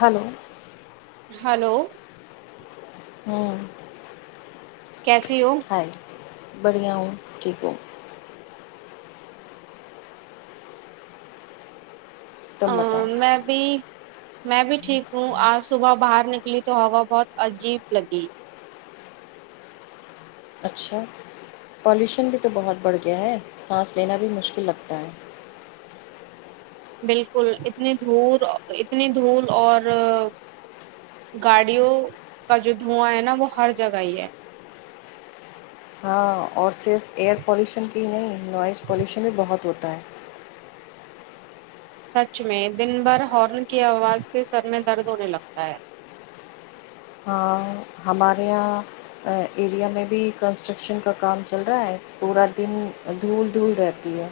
hello hello ہوں کیسی ہوں ہائے بڑھیا ہوں ٹھیک ہوں آ تم بتاؤ میں بھی میں بھی ٹھیک ہوں آج صبح باہر نکلی تو ہوا بہت عجیب لگی اچھا پولیوشن بھی تو بہت بڑھ گیا ہے سانس لینا بھی مشکل لگتا ہے بالکل اتنی دھول اتنی دھول اور گاڑیوں کا جو دھواں ہے ناں وہ ہر جگہ ہی ہے ہاں اور صرف ایئر پولیوشن کی ہی نہیں نوائز پولیوشن بھی بہت ہوتا ہے سچ میں دن بھر ہارن کی آواز سے سر میں درد ہونے لگتا ہے ہاں ہمارے یہاں ایریا میں بھی کنسٹرکشن کا کام چل رہا ہے پورا دن دھول دھول رہتی ہے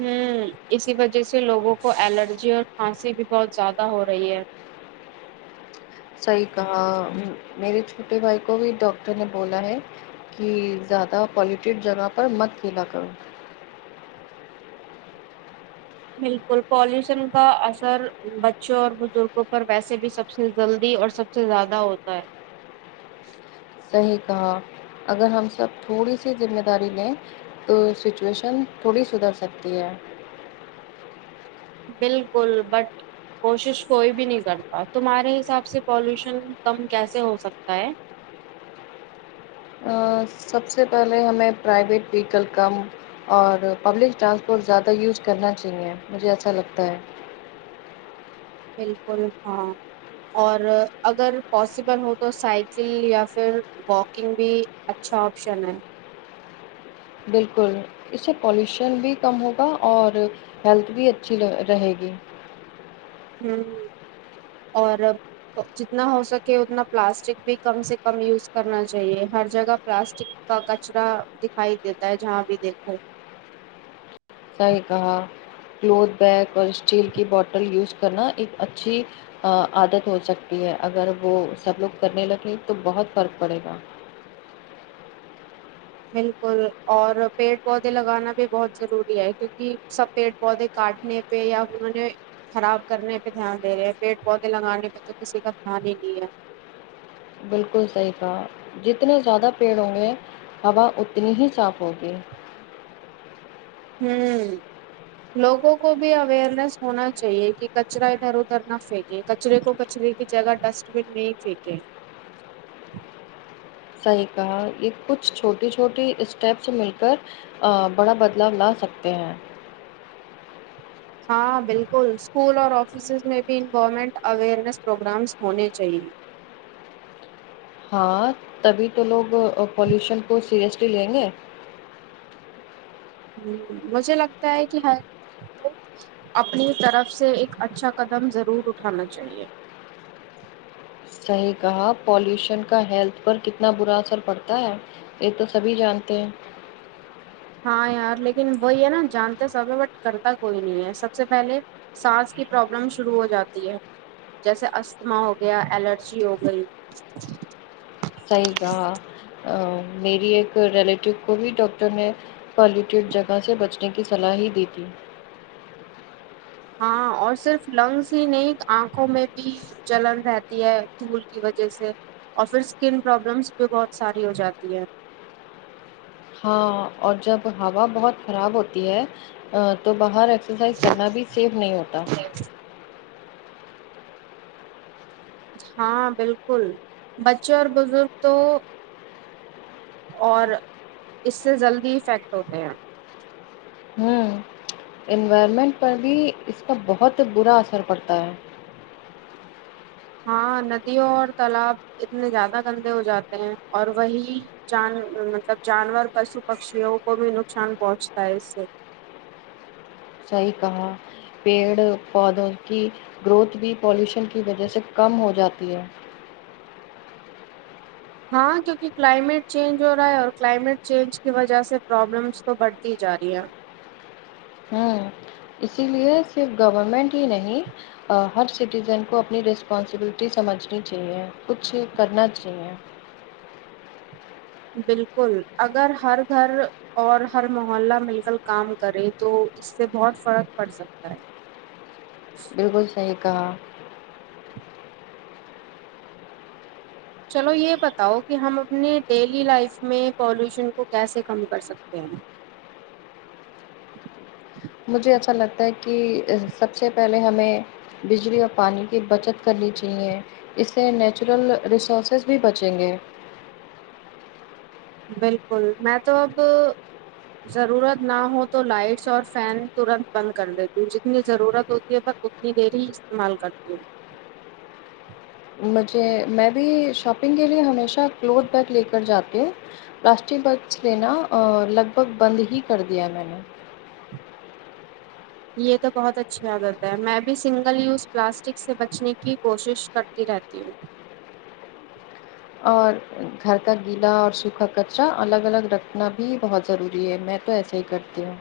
ہوں اسی وجہ سے لوگوں کو الرجی اور کھانسی بھی بہت زیادہ ہو رہی ہے صحیح کہا میرے چھوٹے بھائی کو بھی ڈاکٹر نے بولا ہے کہ زیادہ پالیوٹیڈ جگہ پر مت کھیلا کرو بالکل پالیوشن کا اثر بچوں اور بزرگوں پر ویسے بھی سب سے جلدی اور سب سے زیادہ ہوتا ہے صحیح کہا اگر ہم سب تھوڑی سی ذمہ داری لیں تو سچویشن تھوڑی سدھر سکتی ہے بالکل بٹ کوشش کوئی بھی نہیں کرتا تمہارے حساب سے پالوشن کم کیسے ہوسکتا ہے سب سے پہلے ہمیں پرائیویٹ ویکل کم اور پبلک ٹرانسپورٹ زیادہ یوز کرنا چاہیے مجھے ایچھا لگتا ہے بالکل ہاں اور اگر پاسبل ہو تو سائیکل یا پھر واکنگ بھی اچھا آپشن ہے بالکل اس سے پالوشن بھی کم ہوگا اور ہیلتھ بھی اچھی رہے گی ہوں اور اب جتنا ہو سکے اتنا پلاسٹک بھی کم سے کم یوز کرنا چاہیے ہر جگہ پلاسٹک کا کچرا دکھائی دیتا ہے جہاں بھی دیکھو صحیح کہا کلوتھ بیگ اور اسٹیل کی بوٹل یوز کرنا ایک اچھی عادت ہوسکتی ہے اگر وہ سب لوگ کرنے لگیں تو بہت فرق پڑے گا بالکل اور پیڑ پودے لگانا بھی بہت ضروری ہے کیونکہ سب پیڑ پودے کاٹنے پہ یا انہوں نے خراب کرنے پہ دھیان دے رہے ہیں پیڑ پودے لگانے پہ تو کسی کا دھیان ہی نہیں ہے بالکل صحیح کہا جتنے زیادہ پیڑ ہوں گے ہوا اتنی ہی صاف ہوگی ہوں لوگوں کو بھی اویئرنیس ہونا چاہیے کہ کچرا ادھر ادھر نہ پھیکے کچرے کو کچرے کی جگہ ڈسٹ بن میں ہی پھینکے صحیح کہا یہ کچھ چھوٹی چھوٹی اسٹیپس مل کر بڑا بدلاؤ لا سکتے ہیں ہاں بالکل اسکول اور آفسز میں بھی انوورمنٹ اویئرنیس پروگرامس ہونے چاہیے ہاں تبھی تو لوگ پالیوشن کو سیریسلی لیں گے ہوں مجھے لگتا ہے کہ ہر اپنی طرف سے ایک اچھا قدم ضرور اٹھانا چاہیے صحیح کہا پالیوشن کا ہیلتھ پر کتنا برا اثر پڑتا ہے یہ تو سبھی جانتے ہیں ہاں یار لیکن وہی ہے ناں جانتے سب ہے بٹ کرتا کوئی نہیں ہے سب سے پہلے سانس کی پرابلم شروع ہوجاتی ہے جیسے استھما ہوگیا الرجی ہوگئی صحیح کہا میری ایک ریلیٹیو کو بھی ڈاکٹر نے پالیوٹیڈ جگہ سے بچنے کی صلاح ہی دی تھی ہاں اور صرف لنگس ہی نہیں آنکھوں میں بھی چلن رہتی ہے دھول کی وجہ سے اور پھر اسکن پرابلمس بھی بہت ساری ہو جاتی ہے ہاں اور جب ہوا بہت خراب ہوتی ہے ا تو باہر ایکسرسائز کرنا بھی سیف نہیں ہوتا ہاں بالکل بچوں اور بزرگ تو اور اس سے جلدی افیکٹ ہوتے ہیں ہوں انوائرمنٹ پر بھی اس کا بہت برا اثر پڑتا ہے ہاں ندیوں اور تالاب اتنے زیادہ گندے ہو جاتے ہیں اور وہی جان مطلب جانور پشو پکشیوں کو بھی نقصان پہنچتا ہے اس سے صحیح کہا پیڑ پودوں کی گروتھ بھی پالوشن کی وجہ سے کم ہو جاتی ہے ہاں کیونکہ کلائمیٹ چینج ہو رہا ہے اور کلائمیٹ چینج کی وجہ سے پرابلمس تو بڑھتی جا رہی ہے ہوں اسی لیے صرف گورنمنٹ ہی نہیں ہر سٹیزن کو اپنی رسپانسبلٹی سمجھنی چاہیے کچھ کرنا چاہیے بالکل اگر ہر گھر اور ہر محلہ مل کر کام کرے تو اس سے بہت فرق پڑ سکتا ہے بالکل صحیح کہا چلو یہ بتاؤ کہ ہم اپنے ڈیلی لائف میں پالوشن کو کیسے کم کر سکتے ہیں مجھے ایسا لگتا ہے کہ سب سے پہلے ہمیں بجلی اور پانی کی بچت کرنی چاہیے اس سے نیچرل ریسورسز بھی بچیں گے بالکل میں تو اب ضرورت نہ ہو تو لائٹس اور فین ترنت بند کر دیتی ہوں جتنی ضرورت ہوتی ہے ب اتنی دیر ہی استعمال کرتی ہوں مجھے میں بھی شاپنگ کے لیے ہمیشہ کلوتھ بیگ لے کر جاتی ہوں پلاسٹک بیگس لینا لگ بھگ بند ہی کر دیا میں نے یہ تو بہت اچھی عادت ہے میں بھی سنگل یوز پلاسٹک سے بچنے کی کوشش کرتی رہتی ہوں اور گھر کا گیلا اور سوکھا کچرا الگ الگ رکھنا بھی بہت ضروری ہے میں میں تو ایسے ہی کرتی ہوں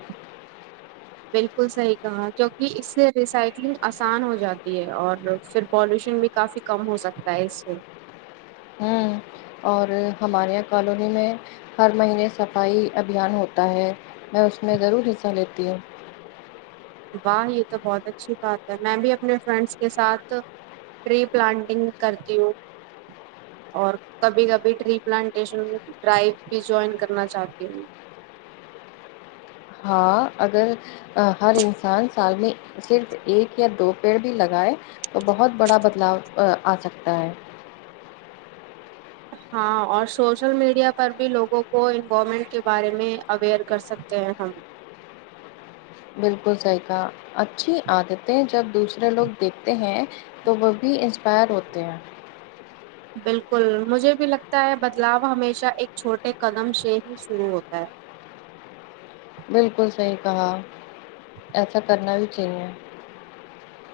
بالکل صحیح کہا کیونکہ اس سے ریسائکلنگ آسان ہو جاتی ہے اور پھر پالوشن بھی کافی کم ہو سکتا ہے اس سے ہوں اور ہمارے یہاں کالونی میں ہر مہینے صفائی ابھیان ہوتا ہے میں اس میں ضرور حصہ لیتی ہوں واہ یہ تو بہت اچھی بات ہے میں بھی اپنے فرینڈس کے ساتھ ٹری پلانٹنگ کر تی ہوں اور کبھی کبھی ٹری پلانٹیشن ڈرائیو بھی جوائن کرنا چاہتی ہوں ہاں اگر ہر انسان سال میں صرف ایک یا دو پیڑ بھی لگائے تو بہت بڑا بدلاؤ آ سکتا ہے ہاں اور سوشل میڈیا پر بھی لوگوں کو انوائمنٹ کے بارے میں اویئر کر سکتے ہیں ہم بالکل صحیح کہا اچھی عادتیں جب دوسرے لوگ دیکھتے ہیں تو وہ بھی انسپائر ہوتے ہیں بالکل مجھے بھی لگتا ہے بدلاؤ ہمیشہ ایک چھوٹے قدم سے ہی شروع ہوتا ہے بالکل صحیح کہا ایسا کرنا بھی چاہیے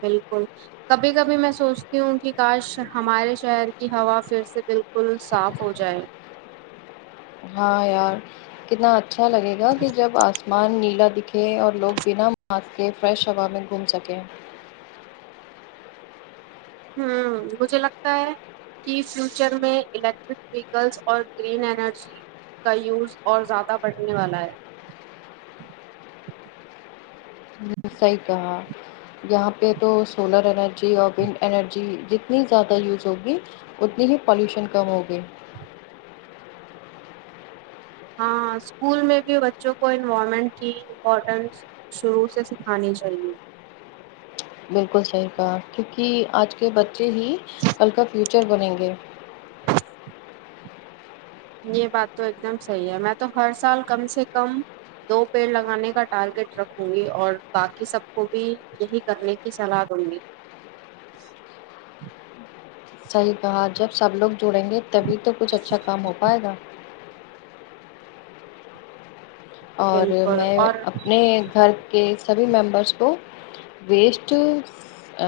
بالکل کبھی کبھی میں سوچتی ہوں کہ کاش ہمارے شہر کی ہوا پھر سے بالکل صاف ہو جائے ہاں یار کتنا اچھا لگے گا کہ جب آسمان نیلا دکھے اور لوگ بنا ماسک کے فریش ہوا میں گھوم سکیں ہمم مجھے لگتا ہے کی فیوچر میں الیکٹرک ویکلس اور گرین انرجی کا یوز اور زیادہ بڑھنے والا ہے صحیح کہا یہاں پہ تو سولر انرجی اور ونڈ انرجی جتنی زیادہ یوز ہوگی اتنی ہی پالوشن کم ہوگی ہاں اسکول میں بھی بچوں کو انوائمنٹ کی امپورٹینس شروع سے سکھانی چاہیے بالکل صحیح کہا کیونکہ آج کے بچے ہی کل کا فیوچر بنیں گے یہ بات تو ایک دم صحیح ہے میں تو ہر سال کم سے کم دو پیڑ لگانے کا ٹارگیٹ رکھوں گی اور باقی سب کو بھی یہی کرنے کی صلاح دوں گی صحیح کہا جب سب لوگ جڑیں گے تبھی تو کچھ اچھا کام ہو پائے گا اور بالکل میں اور اپنے گھر کے سبھی ممبرس کو ویسٹ ا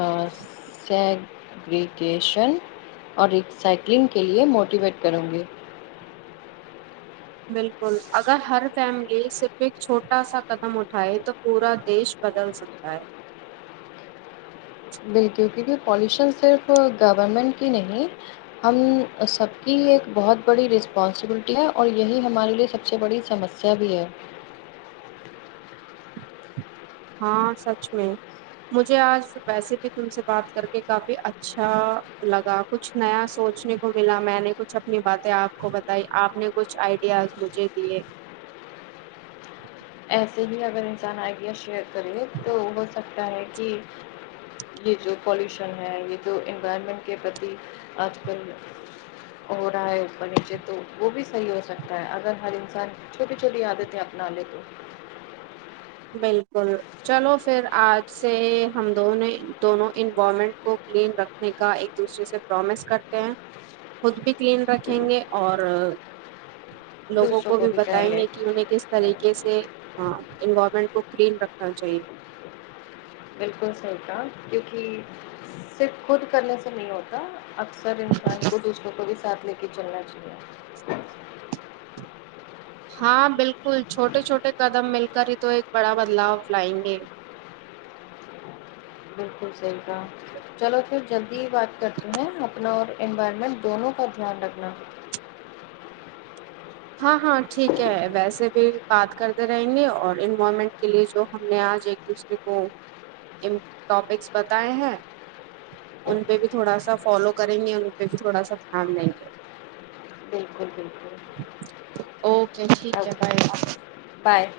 سگریگیشن اور ری سائکلنگ کے لیے موٹیویٹ کروں گی بالکل اگر ہر فیملی صرف ایک چھوٹا سا قدم اٹھائے تو پورا دیش بدل سکتا ہے بالکل کیونکہ پالیوشن صرف گورنمنٹ کی نہیں ہم سب کی ایک بہت بڑی رسپانسبلٹی ہے اور یہی ہمارے لیے سب سے بڑی سمسیا چابی ہے ہاں سچ میں مجھے آج ویسے بھی تم سے بات کر کے کافی اچھا لگا کچھ نیا سوچنے کو ملا میں نے کچھ اپنی باتیں آپ کو بتائی آپ نے کچھ آئی ڈیاس مجھے دیے ایسے ہی اگر انسان آئیڈیا شیئر کرے تو ہو سکتا ہے کہ یہ جو پالوشن ہے یہ جو انوائرمنٹ کے پرتی آج کل ہو رہا ہے اوپر نیچے تو وہ بھی صحیح ہو سکتا ہے اگر ہر انسان چھوٹی چھوٹی عادتیں اپنا لے تو بالکل چلو پھر آج سے ہم دوں دونوں انوائرمنٹ کو کلین رکھ نے کا ایک دوسرے سے پرومس کرتے ہیں خود بھی کلین رکھیں گے اور لوگوں کو بھی بتائیں گے کہ انہیں کس طریقے سے انو کو کلین رکھنا چاہیے بالکل صحیح کہا کیونکہ صرف خود کرنے سے نہیں ہوتا اک سر انسان کو دوسروں کو بھی ساتھ لے کے چلنا چاہیے ہاں بالکل چھوٹے چھوٹے قدم مل کر ہی تو ایک بڑا بدلاؤ لائیں گے بالکل صحیح کہا چلو پھر جلدی ہی بات کرتی ہیں اپنا اور انوائرمنٹ دونوں کا دھیان رکھنا ہاں ہاں ٹھیک ہے ویسے بھی بات کرتے رہیں گے اور انوومنٹ کے لیے جو ہم نے آج ایک دوسرے کو ٹاپکس بتائے ہیں ان پہ بھی تھوڑا سا فالو کریں گے اور ان پہ بھی تھوڑا سا دھیان دیں گے بالکل بالکل اوکے ٹھیک اب ہے بائے بائے بائے